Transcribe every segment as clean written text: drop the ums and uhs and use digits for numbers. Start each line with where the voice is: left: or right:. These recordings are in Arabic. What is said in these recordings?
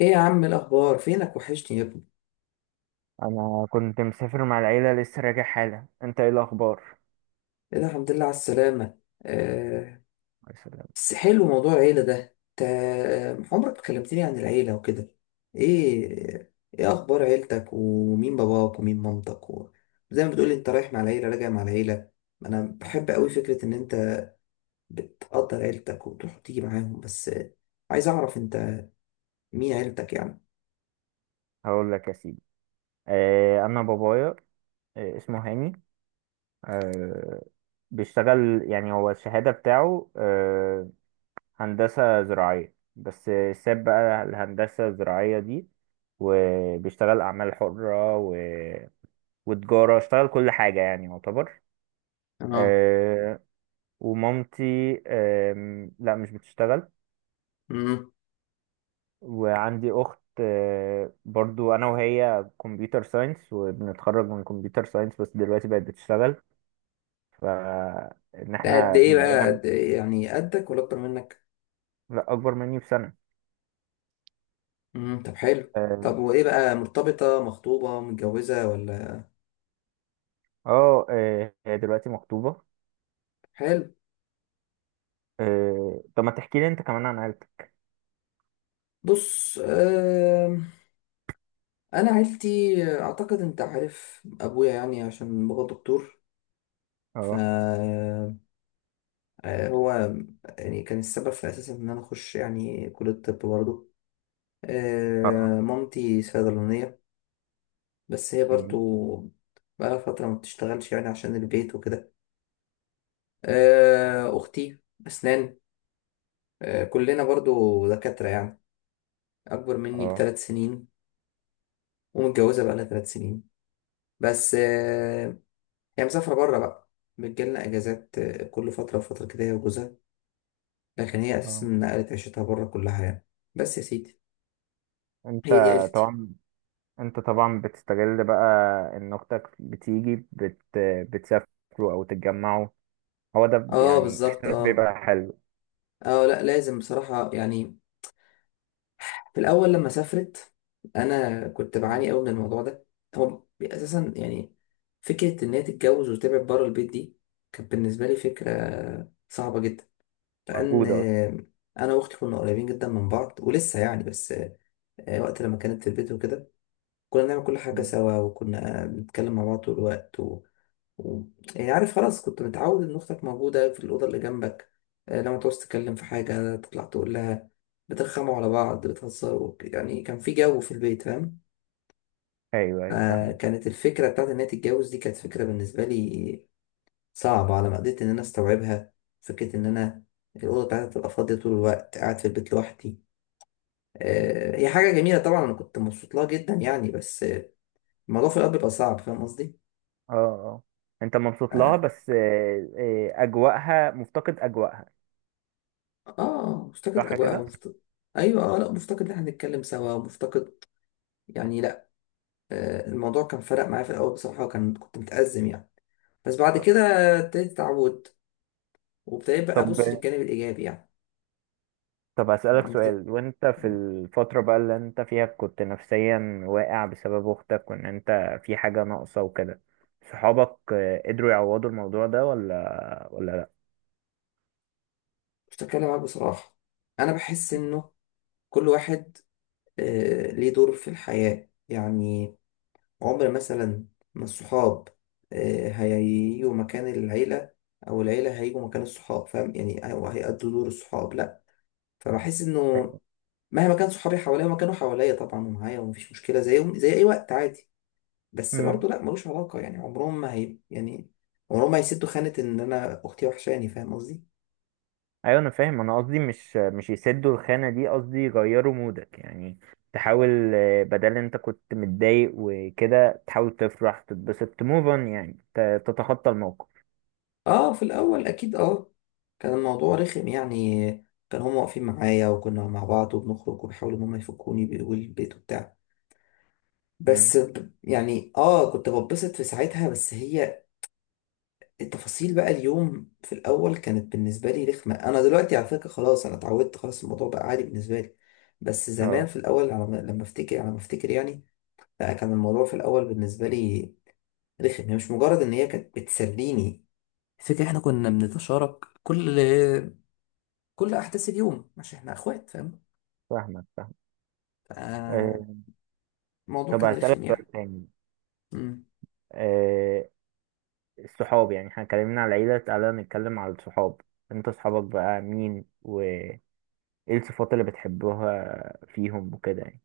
left: ايه يا عم، الاخبار؟ فينك؟ وحشني يا ابني.
right: انا كنت مسافر مع العيله، لسه راجع حالا. انت ايه الاخبار؟
left: ايه ده، الحمد لله على السلامه. آه.
right: يا سلام.
left: بس حلو موضوع العيله ده. انت عمرك ما كلمتني عن العيله وكده. ايه اخبار عيلتك؟ ومين باباك ومين مامتك زي ما بتقولي انت رايح مع العيله راجع مع العيله. انا بحب قوي فكره ان انت بتقدر عيلتك وتروح وتيجي معاهم. بس عايز اعرف انت مين عيلتك يعني.
right: هقول لك يا سيدي. انا بابايا، اسمه هاني. آه بيشتغل، يعني هو الشهاده بتاعه هندسه زراعيه، بس ساب بقى الهندسه الزراعيه دي، وبيشتغل اعمال حره وتجاره، اشتغل كل حاجه يعني يعتبر.
left: اه.
right: آه ومامتي، لا مش بتشتغل.
left: امم.
right: وعندي اخت، برضو انا وهي كمبيوتر ساينس، وبنتخرج من كمبيوتر ساينس بس دلوقتي بقت بتشتغل. فان
left: ده قد
right: احنا
left: ايه بقى؟
right: بقينا.
left: قد إيه؟ يعني قدك ولا اكتر منك؟
right: لا، اكبر مني بسنة.
left: مم. طب حلو.
right: اه.
left: طب وايه بقى؟ مرتبطة، مخطوبة، متجوزة ولا؟
right: هي دلوقتي مخطوبة.
left: حلو.
right: طب ما تحكي لي انت كمان عن عيلتك؟
left: بص، انا عيلتي اعتقد انت عارف ابويا، يعني عشان بابا دكتور، ف
right: اه،
left: آه، هو يعني كان السبب في اساسا ان انا اخش يعني كلية الطب برضه.
right: اه.
left: مامتي صيدلانية، بس هي برضه
right: مم.
left: بقالها فترة ما بتشتغلش يعني عشان البيت وكده.
right: اه،
left: اختي اسنان، كلنا برضه دكاترة يعني. اكبر مني
right: اه.
left: بثلاث سنين ومتجوزة بقالها ثلاث سنين، بس هي مسافرة بره بقى، بتجيلنا أجازات كل فترة وفترة كده هي وجوزها. لكن هي أساسا
right: آه.
left: نقلت عيشتها بره كلها يعني. بس يا سيدي،
right: انت
left: هي دي عيلتي.
right: طبعا انت طبعا بتستغل بقى، ان اختك بتيجي بتسافروا او تتجمعوا، هو ده
left: اه
right: يعني،
left: بالظبط،
right: احساس
left: اه.
right: بيبقى حلو.
left: اه، لا لازم بصراحة يعني. في الأول لما سافرت أنا كنت بعاني أوي من الموضوع ده. هو أساسا يعني فكرة إن هي تتجوز وتبعد بره البيت دي كانت بالنسبة لي فكرة صعبة جدا، لأن
right: موجودة أصلا.
left: أنا وأختي كنا قريبين جدا من بعض، ولسه يعني. بس وقت لما كانت في البيت وكده كنا بنعمل كل حاجة
right: مم.
left: سوا، وكنا بنتكلم مع بعض طول الوقت و... يعني عارف خلاص، كنت متعود إن أختك موجودة في الأوضة اللي جنبك، لما تعوز تتكلم في حاجة تطلع تقول لها، بترخموا على بعض، بتهزروا، يعني كان في جو في البيت فاهم.
right: أيوه، أيوه، فاهمك.
left: كانت الفكرة بتاعت إن هي تتجوز دي كانت فكرة بالنسبة لي صعبة على ما قدرت إن أنا أستوعبها. فكرة إن أنا الأوضة بتاعتي تبقى فاضية طول الوقت، قاعد في البيت لوحدي. هي حاجة جميلة طبعا، أنا كنت مبسوط لها جدا يعني، بس الموضوع في الأول بيبقى صعب، فاهم قصدي؟
right: اه، اه. أنت مبسوط لها
left: آه,
right: بس أجواءها، مفتقد أجواءها.
left: آه مفتقد
right: صح
left: أجواءها،
right: كده؟
left: مفتقد. أيوة، لا مفتقد إن إحنا نتكلم سوا، مفتقد يعني. لا، الموضوع كان فرق معايا في الأول بصراحة، وكان كنت متأزم يعني. بس بعد
right: آه.
left: كده ابتديت أتعود، وابتديت بقى
right: طب
left: أبص للجانب الإيجابي يعني.
right: طب هسألك
left: فاهم قصدي؟
right: سؤال، وأنت في
left: مم.
right: الفترة بقى اللي أنت فيها، كنت نفسيا واقع بسبب أختك، وإن أنت في حاجة ناقصة وكده، صحابك قدروا يعوضوا الموضوع ده، ولا لأ؟
left: مش هتكلم معاك بصراحة، أنا بحس إنه كل واحد ليه دور في الحياة يعني. عمر مثلا ما الصحاب هيجوا مكان العيلة، أو العيلة هيجوا مكان الصحاب، فاهم يعني؟ أو هيأدوا دور الصحاب، لأ. فبحس إنه مهما كان صحابي حواليا، ما كانوا حواليا طبعا ومعايا ومفيش مشكلة، زيهم زي أي وقت عادي، بس
right: مم.
left: برضه لأ، ملوش علاقة يعني، عمرهم ما هي يعني، عمرهم ما هيسدوا خانة إن أنا أختي وحشاني، فاهم قصدي؟
right: ايوه، انا فاهم، انا قصدي مش يسدوا الخانه دي، قصدي يغيروا مودك يعني. تحاول، بدل انت كنت متضايق وكده، تحاول تفرح تتبسط تموف اون، يعني تتخطى الموقف.
left: في الأول أكيد، كان الموضوع رخم يعني. كان هما واقفين معايا، وكنا مع بعض وبنخرج، وبيحاولوا إن هما يفكوني، بيقولوا البيت وبتاع،
right: امم.
left: بس يعني كنت بتبسط في ساعتها. بس هي التفاصيل بقى اليوم في الاول كانت بالنسبه لي رخمه. انا دلوقتي على فكره خلاص، انا اتعودت، خلاص الموضوع بقى عادي بالنسبه لي، بس زمان
right: اه
left: في الاول على ما- لما افتكر على ما افتكر يعني. لا، كان الموضوع في الاول بالنسبه لي رخم. هي مش مجرد ان هي كانت بتسليني، فكرة احنا كنا بنتشارك كل احداث اليوم عشان احنا اخوات، فاهم؟
right: فاهمك، فاهم.
left: فالموضوع
right: آه طب
left: كان
right: هسألك
left: رخم
right: سؤال
left: يعني.
right: تاني.
left: مم.
right: آه الصحاب، يعني احنا اتكلمنا على العيله، تعالى نتكلم على الصحاب. انت صحابك بقى مين؟ وايه الصفات اللي بتحبوها فيهم وكده يعني؟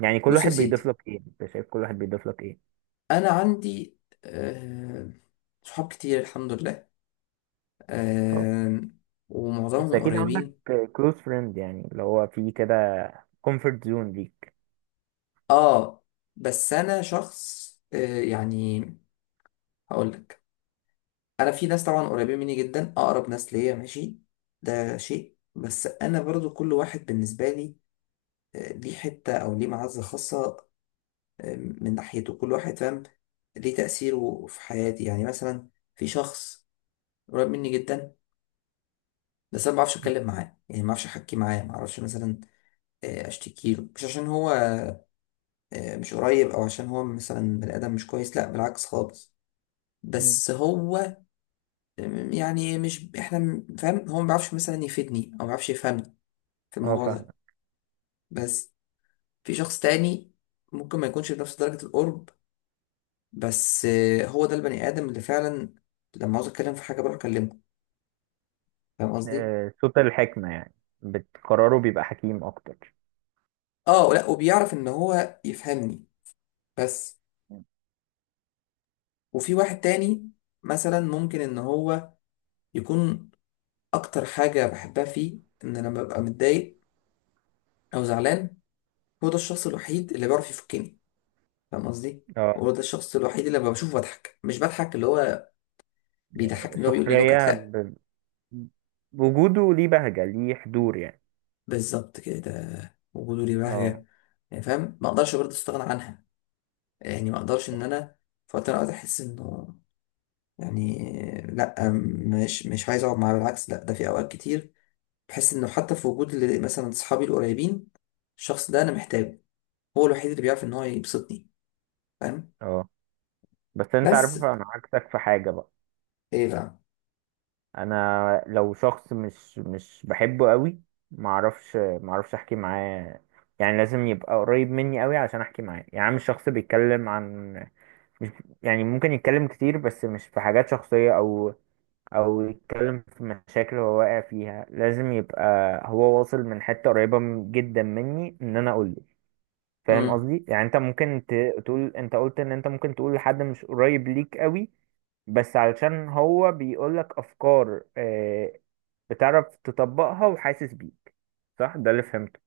right: يعني كل
left: بص يا
right: واحد بيضيف
left: سيدي،
right: لك ايه؟ انت شايف كل واحد بيضيف لك ايه؟
left: انا عندي آه، صحاب كتير الحمد لله،
right: اه.
left: آه،
right: بس
left: ومعظمهم
right: اكيد عندك
left: قريبين.
right: كلوز فريند، يعني اللي هو في كده كومفورت زون ليك.
left: اه، بس انا شخص، يعني هقول لك، انا في ناس طبعا قريبين مني جدا، اقرب ناس ليا ماشي، ده شيء. بس انا برضو كل واحد بالنسبه لي ليه حته او ليه معزه خاصه، من ناحيته كل واحد، فاهم؟ ليه تاثيره في حياتي يعني. مثلا في شخص قريب مني جدا، بس انا ما بعرفش اتكلم معاه يعني، ما بعرفش احكي معاه، ما اعرفش مثلا اشتكي له، مش عشان هو مش قريب، او عشان هو مثلا بني ادم مش كويس، لا بالعكس خالص،
right: مم.
left: بس هو م- يعني مش احنا م- فاهم، هو ما بيعرفش مثلا يفيدني، او ما بيعرفش يفهمني في
right: اه،
left: الموضوع
right: فاهمة.
left: ده. بس في شخص تاني ممكن ما يكونش بنفس درجة القرب، بس هو ده البني ادم اللي فعلا لما عاوز اتكلم في حاجة بروح اكلمه، فاهم قصدي؟
right: صوت الحكمة يعني، بتقراره بيبقى حكيم اكتر.
left: اه، لا وبيعرف ان هو يفهمني. بس
right: مم.
left: وفي واحد تاني مثلا، ممكن ان هو يكون اكتر حاجة بحبها فيه ان لما ببقى متضايق او زعلان، هو ده الشخص الوحيد اللي بيعرف يفكني، فاهم قصدي؟
right: اه.
left: هو ده الشخص الوحيد اللي لما بشوفه بضحك، مش بضحك اللي هو بيضحكني، اللي هو بيقول لي نكت،
right: سخرية
left: لا.
right: وجوده ليه بهجة، ليه حضور يعني.
left: بالظبط كده، ده وجوده لي
right: اه،
left: بهجة يعني، فاهم؟ ما اقدرش برضه استغنى عنها. يعني ما اقدرش ان انا في وقت من الاوقات احس انه يعني لا، مش عايز اقعد معاه، بالعكس لا، ده في اوقات كتير بحس انه حتى في وجود مثلا اصحابي القريبين، الشخص ده انا محتاجه، هو الوحيد اللي بيعرف ان هو يبسطني، فاهم؟
right: اه. بس انت عارف،
left: بس
right: انا عكسك في حاجة بقى.
left: ايه بقى؟
right: انا لو شخص مش بحبه قوي، معرفش احكي معاه، يعني لازم يبقى قريب مني قوي عشان احكي معاه، يعني مش شخص بيتكلم عن، مش، يعني ممكن يتكلم كتير بس مش في حاجات شخصية، أو يتكلم في مشاكل هو واقع فيها، لازم يبقى هو واصل من حتة قريبة جدا مني، إن أنا أقوله. فاهم
left: امم.
right: قصدي؟ يعني أنت ممكن تقول، أنت قلت إن أنت ممكن تقول لحد مش قريب ليك قوي، بس علشان هو بيقولك أفكار بتعرف تطبقها وحاسس بيك. صح؟ ده اللي فهمته.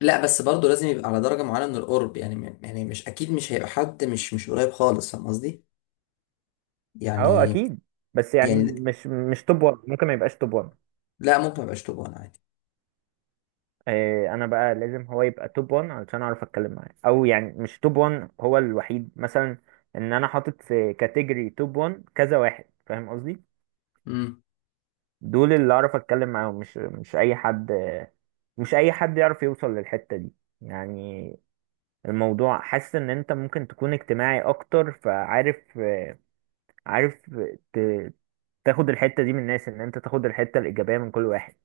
left: لا، بس برضه لازم يبقى على درجة معينة من القرب يعني، يعني مش أكيد مش هيبقى حد مش قريب خالص، فاهم قصدي؟
right: أه،
left: يعني،
right: أكيد. بس يعني
left: يعني
right: مش توب 1، ممكن ما يبقاش توب 1.
left: لا، ممكن ميبقاش طوبان عادي.
right: انا بقى لازم هو يبقى توب 1 علشان اعرف اتكلم معاه، او يعني مش توب 1 هو الوحيد مثلا، ان انا حاطط في كاتيجوري توب 1 كذا واحد، فاهم قصدي؟
left: امم.
right: دول اللي اعرف اتكلم معاهم، مش اي حد، مش اي حد يعرف يوصل للحتة دي، يعني. الموضوع، حاسس ان انت ممكن تكون اجتماعي اكتر، فعارف عارف ت- تاخد الحتة دي من الناس، ان انت تاخد الحتة الإيجابية من كل واحد.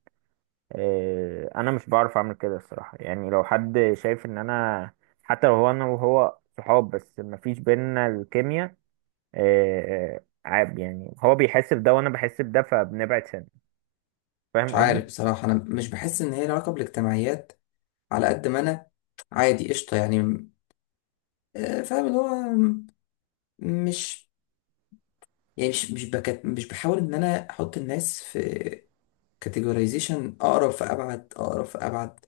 right: إيه، انا مش بعرف اعمل كده الصراحه، يعني لو حد شايف ان انا، حتى لو هو انا وهو صحاب بس مفيش بينا الكيمياء، إيه، عيب يعني، هو بيحس بده وانا بحس بده، فبنبعد سنة.
left: مش
right: فاهم
left: عارف
right: قصدي؟
left: بصراحة، أنا مش بحس إن هي لها علاقة بالاجتماعيات. على قد ما أنا عادي قشطة يعني، فاهم اللي هو، م- مش يعني مش بكت، مش بحاول إن أنا أحط الناس في كاتيجورايزيشن، أقرب فأبعد أقرب فأبعد.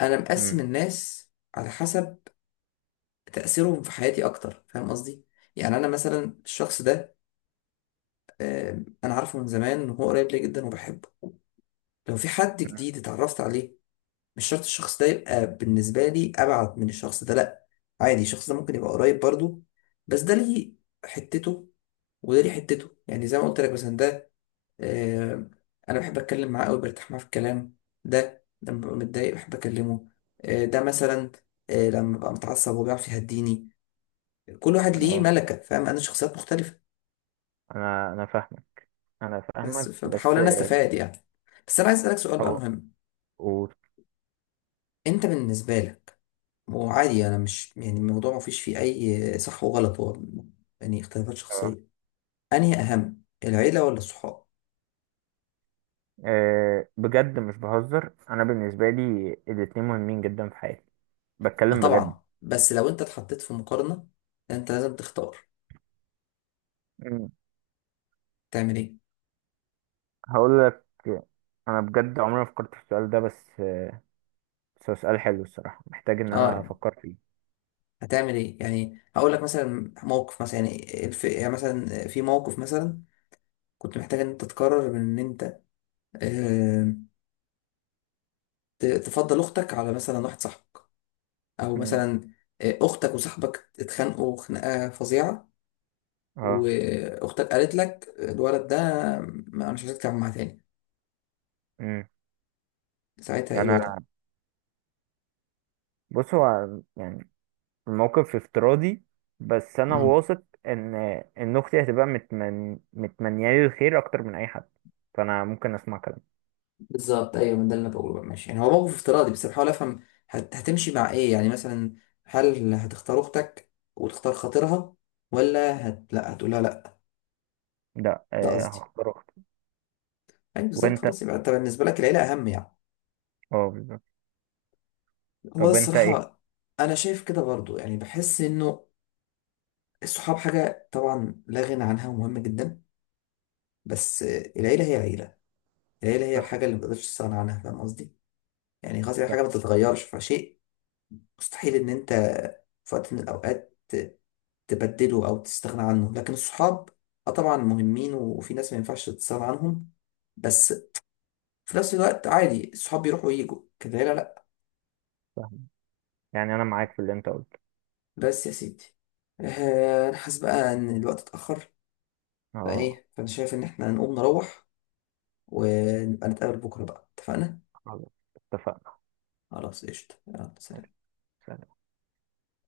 left: أنا مقسم
right: امم.
left: الناس على حسب تأثيره في حياتي أكتر، فاهم قصدي؟ يعني أنا مثلا الشخص ده أنا عارفه من زمان إن هو قريب لي جدا وبحبه. لو في حد جديد اتعرفت عليه، مش شرط الشخص ده يبقى بالنسبة لي أبعد من الشخص ده، لأ، عادي الشخص ده ممكن يبقى قريب برضه، بس ده ليه حتته وده ليه حتته، يعني زي ما قلت لك، مثلا ده آه، أنا بحب أتكلم معاه أوي، برتاح معاه في الكلام. ده لما ببقى متضايق بحب أكلمه. ده مثلا لما ببقى متعصب وبيعرف يهديني. كل واحد ليه
right: اه،
left: ملكة، فاهم؟ أنا شخصيات مختلفة،
right: انا فاهمك، انا
left: بس
right: فاهمك،
left: فبحاول
right: بس
left: انا
right: إيه،
left: استفاد يعني. بس انا عايز اسالك سؤال بقى
right: هو
left: مهم.
right: قول.
left: انت بالنسبه لك، وعادي انا مش يعني، الموضوع ما فيش فيه اي صح وغلط، هو يعني اختلافات
right: اه.
left: شخصيه، انهي اهم؟ العيله ولا الصحاب؟
right: إيه، بجد مش بهزر، انا بالنسبه لي الاتنين مهمين جدا في حياتي،
left: ما
right: بتكلم بجد.
left: طبعا، بس لو انت اتحطيت في مقارنه، انت لازم تختار،
right: مم.
left: تعمل ايه؟
right: هقول لك، انا بجد عمري ما فكرت في السؤال ده، بس سؤال حلو الصراحة، محتاج إن
left: اه
right: أنا
left: يعني،
right: أفكر فيه.
left: هتعمل ايه يعني؟ هقول لك مثلا موقف، مثلا يعني يعني مثلا، في موقف مثلا كنت محتاج ان انت تقرر من ان انت آه، تفضل اختك على مثلا واحد صاحبك، او
right: مم.
left: مثلا اختك وصاحبك اتخانقوا خناقه فظيعه،
right: اه.
left: واختك قالت لك الولد ده، ما انا مش عايزك تتعامل معاه تاني.
right: مم.
left: ساعتها ايه
right: يعني
left: الوضع؟
right: أنا، بص هو، يعني الموقف افتراضي، بس أنا
left: امم.
right: واثق إن أختي هتبقى متمنيالي الخير أكتر من أي حد، فأنا ممكن أسمع كلام.
left: بالظبط، ايوه، من ده اللي أنا بقوله بقى، ماشي يعني، هو موقف افتراضي بس بحاول افهم، هتمشي مع ايه يعني؟ مثلا هل هتختار اختك وتختار خاطرها، ولا لا هتقولها لا؟
right: لا،
left: ده قصدي
right: هختار أختي.
left: يعني، بالظبط،
right: وأنت،
left: خلاص، يبقى انت بالنسبه لك العيله اهم يعني،
right: اه بالظبط.
left: هو ده
right: طب أنت إيه؟
left: الصراحه. انا شايف كده برضو يعني، بحس انه الصحاب حاجه طبعا لا غنى عنها ومهمه جدا، بس العيلة هي عيلة، العيلة هي
right: صح،
left: الحاجة اللي متقدرش تستغنى عنها، فاهم قصدي؟ يعني خلاص، هي حاجة
right: صح،
left: ما تتغيرش فشيء. مستحيل إن أنت في وقت من الأوقات تبدله أو تستغنى عنه. لكن الصحاب أه طبعا مهمين، وفي ناس ما ينفعش تستغنى عنهم، بس في نفس الوقت عادي الصحاب بيروحوا ويجوا كده، العيلة لأ.
right: صح. يعني أنا معاك في اللي أنت قلته.
left: بس يا سيدي، أنا حاسس بقى إن الوقت اتأخر،
right: اه.
left: فإيه، فأنا شايف إن إحنا نقوم نروح، ونبقى نتقابل بكرة بقى، اتفقنا؟
right: خلاص، اتفقنا.
left: خلاص قشطة، يلا
right: ماشي.
left: سلام.
right: سلام.